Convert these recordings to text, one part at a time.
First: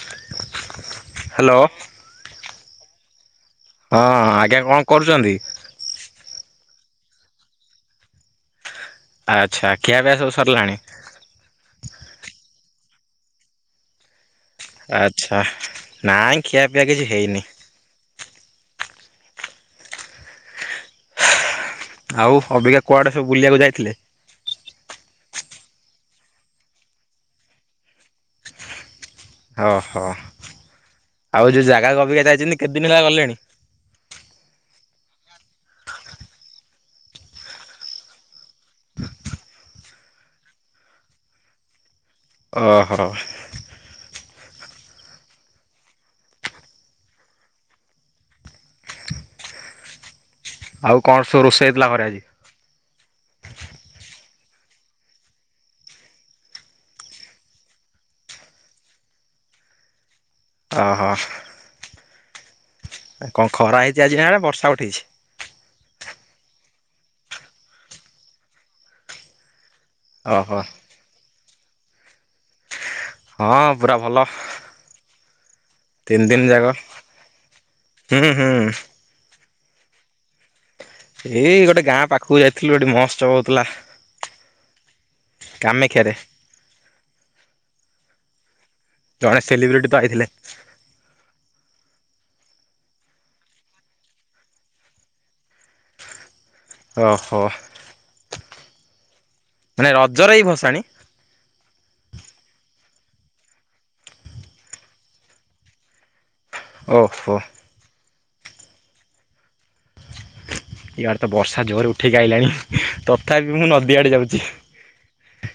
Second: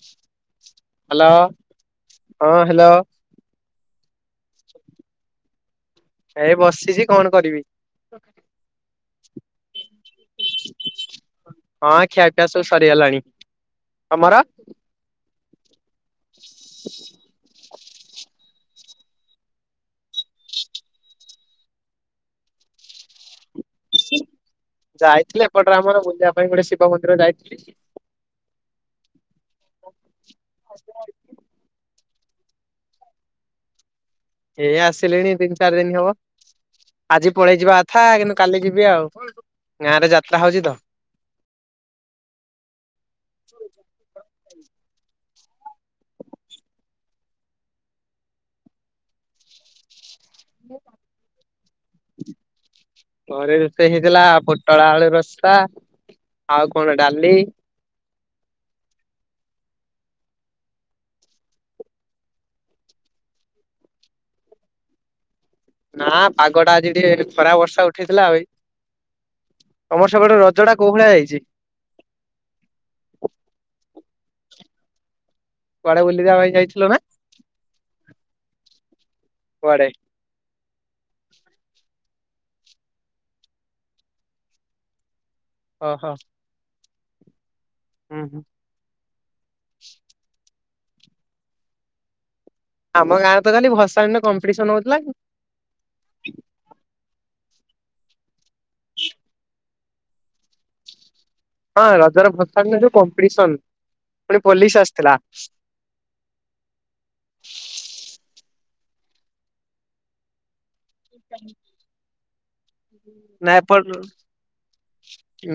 Hello hello ହଁ hello. ହଁ ଆଜ୍ଞା କଣ କରୁଛନ୍ତି? ଏ ବସିଛି କଣ କରିବି? ଆଚ୍ଛା ଖିଆ ପିଆ ସବୁ ସରିଲାଣି? ହଁ ଖିଆପିଆ ସବୁ ସରିଗଲାଣି ତମର? ଆଚ୍ଛା ନାଇଁ ଖିଆ ପିଆ କିଛି ହେଇନି। ଆଉ ଅବିକା କୁଆଡ଼େ ସବୁ ବୁଲିବାକୁ ଯାଇଥିଲେ? ଯାଇଥିଲେ ଏପଟେରେ ଆମର ବୁଲିବା ପାଇଁ ଗୋଟେ ଶିବ ମନ୍ଦିର ଯାଇଥିଲି। ଓହୋ ଆଉ ଯୋଉ ଜାଗା କବିକା ଯାଇଛନ୍ତି କେତେ ଦିନ ହେଲା ଗଲେଣି? ଏଇ ଆସିଲିଣି ତିିନି ଚାରି ଦିନ ହବ। ଆଜି ପଳେଇ ଯିବା କଥା କିନ୍ତୁ କାଲି ଯିବି ଆଉ ଗାଁ ରେ ଯାତ୍ରା ହଉଛି ତ। ଓହୋ [inaudible] ଆଉ କଣ ସବୁ ରୋଷେଇ ହେଇଥିଲା ଘରେ? ଘରେ ରୋଷେଇ ହେଇଥିଲା ପୋଟଳା ଆଳୁ ରସ୍ତା ଆଉ କଣ ଡାଲି ଓହୋ କଣ ଖରା ହେଇଛି ଆଜି ନା ବର୍ଷା ଉଠେଇଛି? ନା ପାଗଟା ଆଜି ଟିକେ ଖରା ବର୍ଷା ଉଠେଇଥିଲା ଭାଇ ତମର ସେପଟେ ଓହୋ ରଜଡା କୋଉ ଭଳିଆ ଯାଇଛି? ହଁ ପୁରା ଭଲ କୁଆଡେ ତିନି ବୁଲିବା ପାଇଁ ଦିନ ଯାକ। ଯାଇଥିଲ ନା ହୁଁ ହୁଁ। କୁଆଡେ? ଏଇ ଗୋଟେ ଗାଁ ପାଖକୁ ଯାଇଥିଲୁ ଗୋଟେ ମହୋତ୍ସବ ହଉଥିଲା। ଓହୋ କାମେକ୍ଷାରେ ହୁଁ ହୁଁ। ଜଣେ ସେଲିବ୍ରିଟି ତ ଆଇଥିଲେ। ଆମ ଗାଁରେ ତ ଖାଲି ଭସାଣିର କମ୍ପିଟିସନ ହଉଥିଲା। ଓହୋ। ମାନେ ରଜରେ ଏଇ ଭସାଣି? ହଁ ରଜର ଭସଣି ଯୋଉ କମ୍ପିଡ଼ିସନ ଫୁଣି ପୋଲିସ ଆସିଥିଲା। ଓହୋ। ଇଆଡ଼େ ତ ବର୍ଷା ଜୋରେ ଉଠେଇକି ଆଇଲାଣି ନା ତଥାପି ମୁଁ ଏପଟ ନଦୀଆଡ଼େ ଯାଉଛି।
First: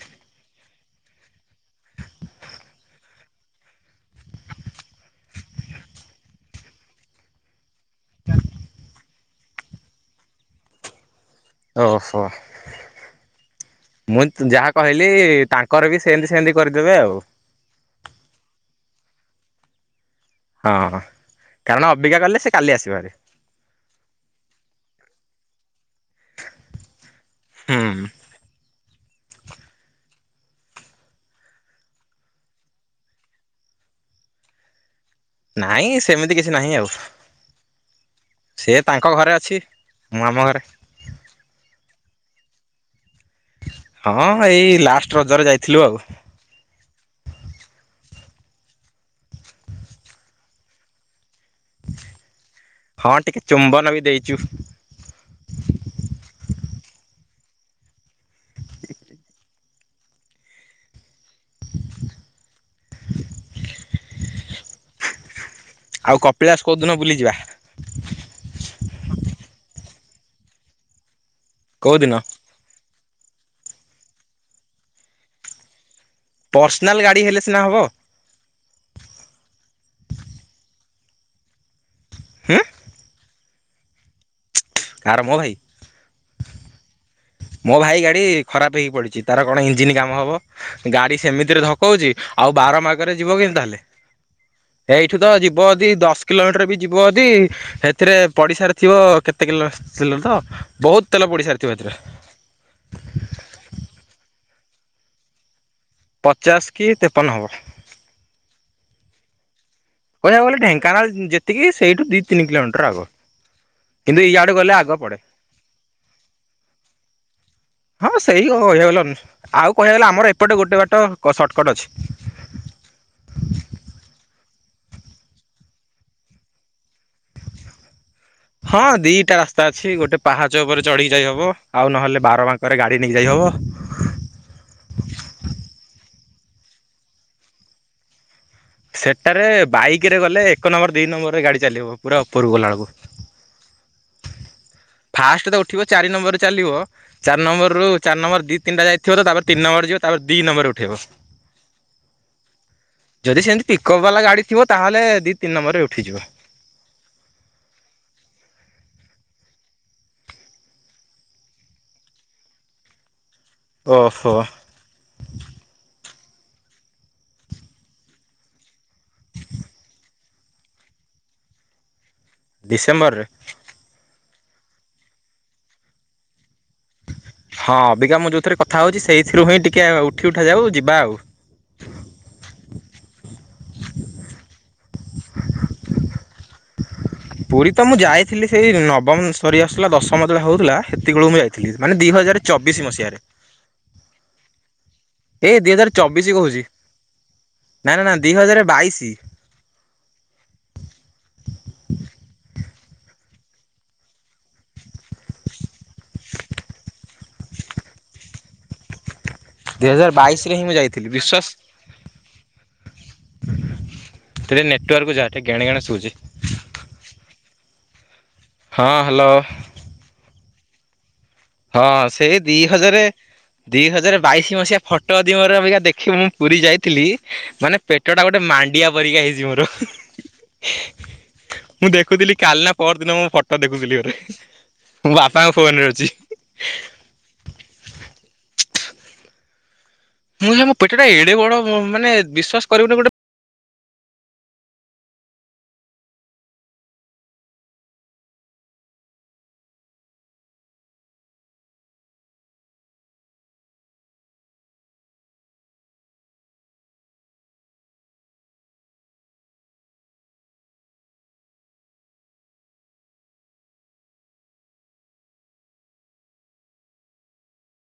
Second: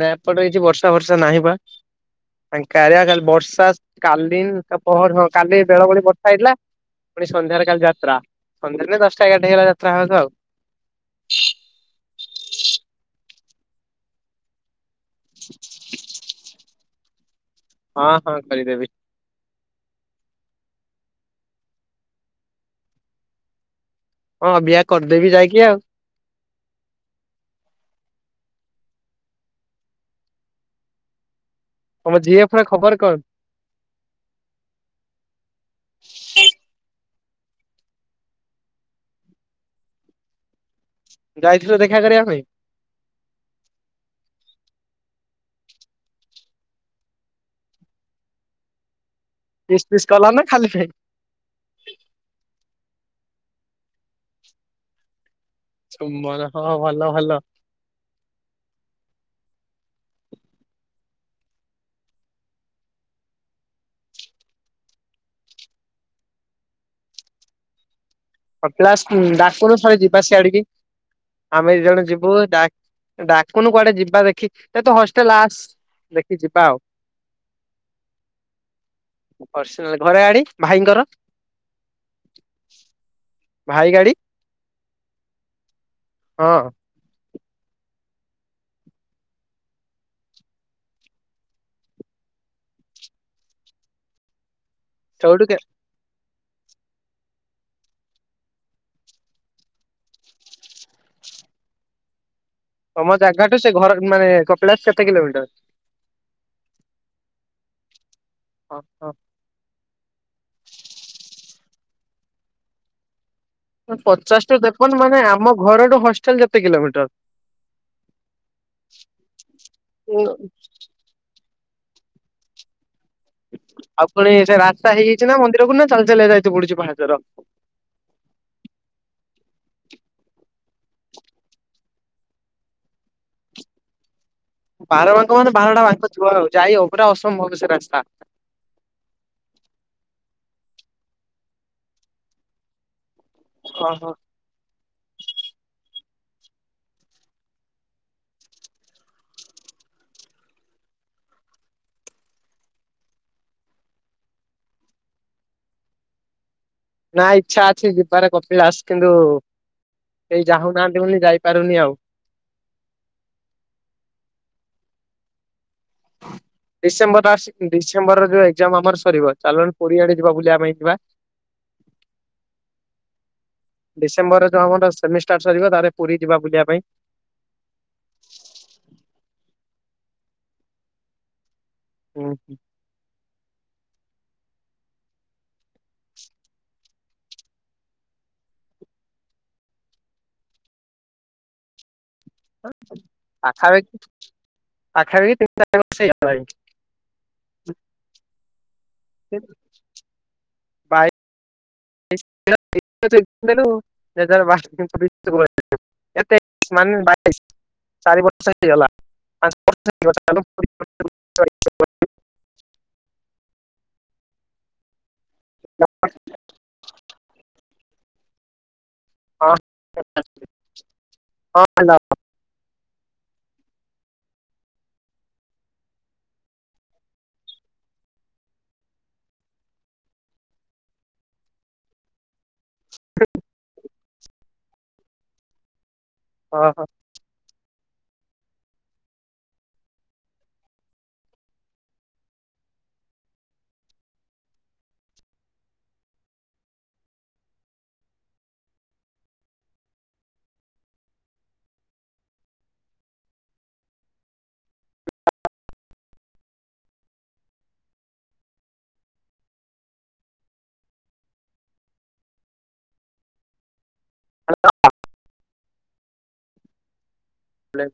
ନା ଏପଟେ କିଛି ବର୍ଷା ଫର୍ଷା ନାହିଁ ବା। ଆକାରିଆ କାଲି ବର୍ଷା କାଲିି ତା ପହର ଦିନ କାଲି ବେଳବେଳେ ବର୍ଷା ହେଇଥିଲା। ପୁଣି ସନ୍ଧ୍ୟାରେ କାଲି ଯାତ୍ରା ସନ୍ଧ୍ୟାରେ ଦଶଟା ଏଗାରଟା ହେଇଗଲା ଯାତ୍ରା ହେବାକୁ ଆଉ। [inaudible] ଓହୋ ମୁଁ ଯାହା କହିଲି ତାଙ୍କର ବି ସେମତି ସେମତି କରିଦେବେ ଆଉ। ହଁ ହଁ କରିଦେବି। ହଁଁ କାରଣ ଅବିକା କଲେ ସେ କାଲି ଆସିବ ହାରି। ହଁ ଅବିକା କରିଦେବି ଯାଇକି ଆଉ। ହୁଁ। ତମ ଜି ଏଫ ର ଖବର କଣ? ନାଇଁ ସେମିତି କିଛି ନାହିଁ ଆଉ। ସେ ତାଙ୍କ ଘରେ ଅଛି ମୁଁ ଆମ ଘରେ। ଯାଇଥିଲୁ ଦେଖା କରିବା ପାଇଁ? ହଁ ଏଇ ଲାଷ୍ଟ ରଜରେ ଯାଇଥିଲୁ ଆଉ। କିସ୍ ପିସ୍ କଲା ନା ଖାଲି ପାଇଁ? ହଁ ଟିକେ ଚୁମ୍ବନ ବି ଦେଇଛୁ। ଚୁମ୍ବନ ହଁ ଭଲ ଭଲ। [unintelligible] ଆଉ କପିଳାସ କୋଉ ଦିନ ବୁଲି ଯିବା? କପ୍ଲାସ ଉଁ ଡାକୁନୁ ଥରେ ଯିବା ସିଆଡିକି ଆମେ ଦି କୋଉ ଜଣ ଦିନ? ଯିବୁ ଡାକ ଡାକୁନୁ କୁଆଡେ ଯିବା ଦେଖି ଏ ତୁ ହଷ୍ଟେଲ ଆସ ଦେଖ ପର୍ସନାଲ ଗାଡି ହେଲେ ସିନା ହବ। ପର୍ସନାଲ ଘରେ ଗାଡି ଭାଇଙ୍କର। ହଁ। ଭାଇ ଗାଡି କାହାର ମୋ ଭାଇ ହଁ। ମୋ ଭାଇ ଗାଡି ଖରାପ ହେଇି ପଡିଛି ତାର କଣ ଇଞ୍ଜିିନ କାମ ହବ। ଗାଡି ସେମିତିରେ ଧକଉଛି ଆଉ ବାର ମାଗରେ ଯିବ କେମିତି ତାହେଲେ ଏଇଠୁ ତ ସେଇଠୁ କେ ଯିବ ଯଦି ଦଶ କିଲୋମିଟର ବି ଯିବ ଯଦି ହେଥିରେ ପଡ଼ିଶାରେ ଥିବ କେତେ କିଲୋ କିଲ ତ ବହୁତ ତେଲ ପଡି ସାରିଥିବ ହେଥିରେ ତମ ଜାଗାଠୁ ସେ ଘର ମାନେ କପିଳାସ କେତେ କିଲୋମିଟର? ପଚାଶ କି ତେପନ ହେବ। ହଁ ହଁ। କହିବାକୁ ଗଲେ ଢେଙ୍କାନାଳ ଯେତିକି ସେଇଠୁ ଦିଇ ତିନି କିଲୋମିଟର ଆଗ। କିନ୍ତୁ ପଚାଶ ଇଆଡ଼େ ଟୁ ଗଲେ ଆଗ ତେପନ ପଡ଼େ ମାନେ ଆମ ଘରଠୁ ହଷ୍ଟେଲ କେତେ କିଲୋମିଟର? ହଁ ସେଇ କଆଗଲା ଆଉ କହିବାଆ ଗଲା ଉଁ ଆମର ଏପଟେ ଗୋଟେ ବାଟ ସର୍ଟକଟ ଅଛି ଆଉ ପୁଣି ସେ ରାସ୍ତା ହେଇଯାଇଛି ନା ମନ୍ଦିର କ ନା ଚାଲି ଚାଲି ଯାଇତ ପଡୁଛି ପାହାଚର ହଁ ଦିଟା ରାସ୍ତା ଅଛି ଗୋଟେ ପାହାଚ ଉପରେ ଚଢିକି ଯାଇ ହବ ଆଉ ନହେଲେ ବାର ମାଙ୍କରେ ଗାଡି ନେଇ ଯାଇ ହବ ବାର ମାଙ୍କ ମାନେ ବାରଟା ବାଙ୍କ ଥିବ ଆଉ ଯାଇ ପୁରା ଅସମ୍ଭବ ସେ ରାସ୍ତା ସେଠାରେ ବାଇକ ରେ ଗଲେ ଏକ ନମ୍ବର ଦିଇ ନମ୍ବର ରେ ଗାଡି ଚାଲିିବ ପୁରା ଉପରକୁ ଗଲା ବେଳକୁ ହଁ ହଁ ଫାଷ୍ଟ ତ ଉଠିବ ଚାରି ନମ୍ବର ରେ ଚାଲିବ ଚାର ନମ୍ବରରୁ ଚାରିମ୍ର ଦି ତିନିା ଯାଇଥିବ ତ ତାପରେ ତିନ ନମ୍ବର ଯିବ ତାପ ଦି ନମ୍ବରରେ ଉେଇବ [unintelligible] ଯଦି ସେମିତି ପିକଅପ୍ ବାଲା ଗାଡ଼ି ଥିବ ତାହେଲେ ଦୁଇ ତିନି ନମ୍ବରେ ଉିଯିବ ନା ଇଚ୍ଛା ଅଛି ଯିବାରେ କପିଳା ଦାସ କିନ୍ତୁ ସେଇ ଚାହୁଁନାହାନ୍ତି ବୋଲି ଯାଇପାରୁନି ଆଉ ଓହୋ ଡିସେମ୍ବର ଡିସେମ୍ବର ଯୋଉ ଏଜାମ ଆମର ସରିବ ଚା ପଆଡ ଯିବା ବୁଲିବା ପାଇଁ ଯିବା ଡିସେମ୍ବର ରେ ଡିସେମ୍ବରରେ ଯୋ ଆମର ସେିଷ୍ଟାର୍ଟ ସରିବ ତାର ପୁରୀ ଯିବା ବୁଲିବା ପାଇଁ ହଁ ଅବିକା ମଁ ଯେଉଁଥିରେ କଥା ହେଉଛି ସେଇଥିରୁ ହିଁ ଟିକିେ ଉଠି ଉଠାଯାଉ ଯିବା ଆଉ ଓ ହ ପୁରୀ ତ ମୁଁ ଯାଇଥିଲି ସେଇ ନବମ ସରି ଆସୁଥିଲା ଦଶମ ତେବେଳେ ହଉଥିଲା ସେତିକେଳକୁ ମୁଁ ଯାଇଥିଲି ମାନେ ଦି ହଜାର ଚବିଶି ମସିହାରେ ପାଖାପାଖି ପାଖାପାଖି ଏ ଦି ତିନିଟ ନାଇଁ ନା ନା ଦୁଇ ହଜାର ବାଇଶି ବାଏ [unintelligible] ଏତେଇଶ ମାନେ ବାଇଶ ଚାରି ବର୍ଷ ହେଇଗଲା ବର୍ଷ ଦୁଇ ହଜାର ହେଇଗଲା ବାଇଶ ରେ ହିଁ ମୁଁ ଯାଇଥିଲି ବିଶ୍ଵାସ ଟେ ନେଟୱାର୍କ ଯାହାେ କେଣେ କେଣ ଶୁଉଛି ହଁ ହ୍ୟାଲୋ ହଁ ହଁ ସେଇ ଦି ହଜାର ଦି ହଜାର ବାଇଶି ମସିହା ଫଟୋ ଅ ଦିମରେିକା ଦେଖିବ ମୁଁ ପୁରୀ ଯାଇଥିଲି ମାନେ ପେଟ ଟା ଗୋଟେ ମାଣ୍ଡିଆ ପରିକା ହେଇଛି ମୋର ମୁଁ ଦେଖୁଥିଲି କାଲନା ପରଦିନ ମୁଁ ଫଟୋ ଦେଖୁଥିଲି ଗୋଟରେ ମୋ ବାପାଙ୍କ ଫୋନ ରେ ଅଛି ହଁ ହଁ ମୁଁ ମୋ ପେଟା ଟା ଏଡେ ବଡ ମାନେ ବିଶ୍ାସ କରିବୁନି ଗୋଟେ ହ ପଲେ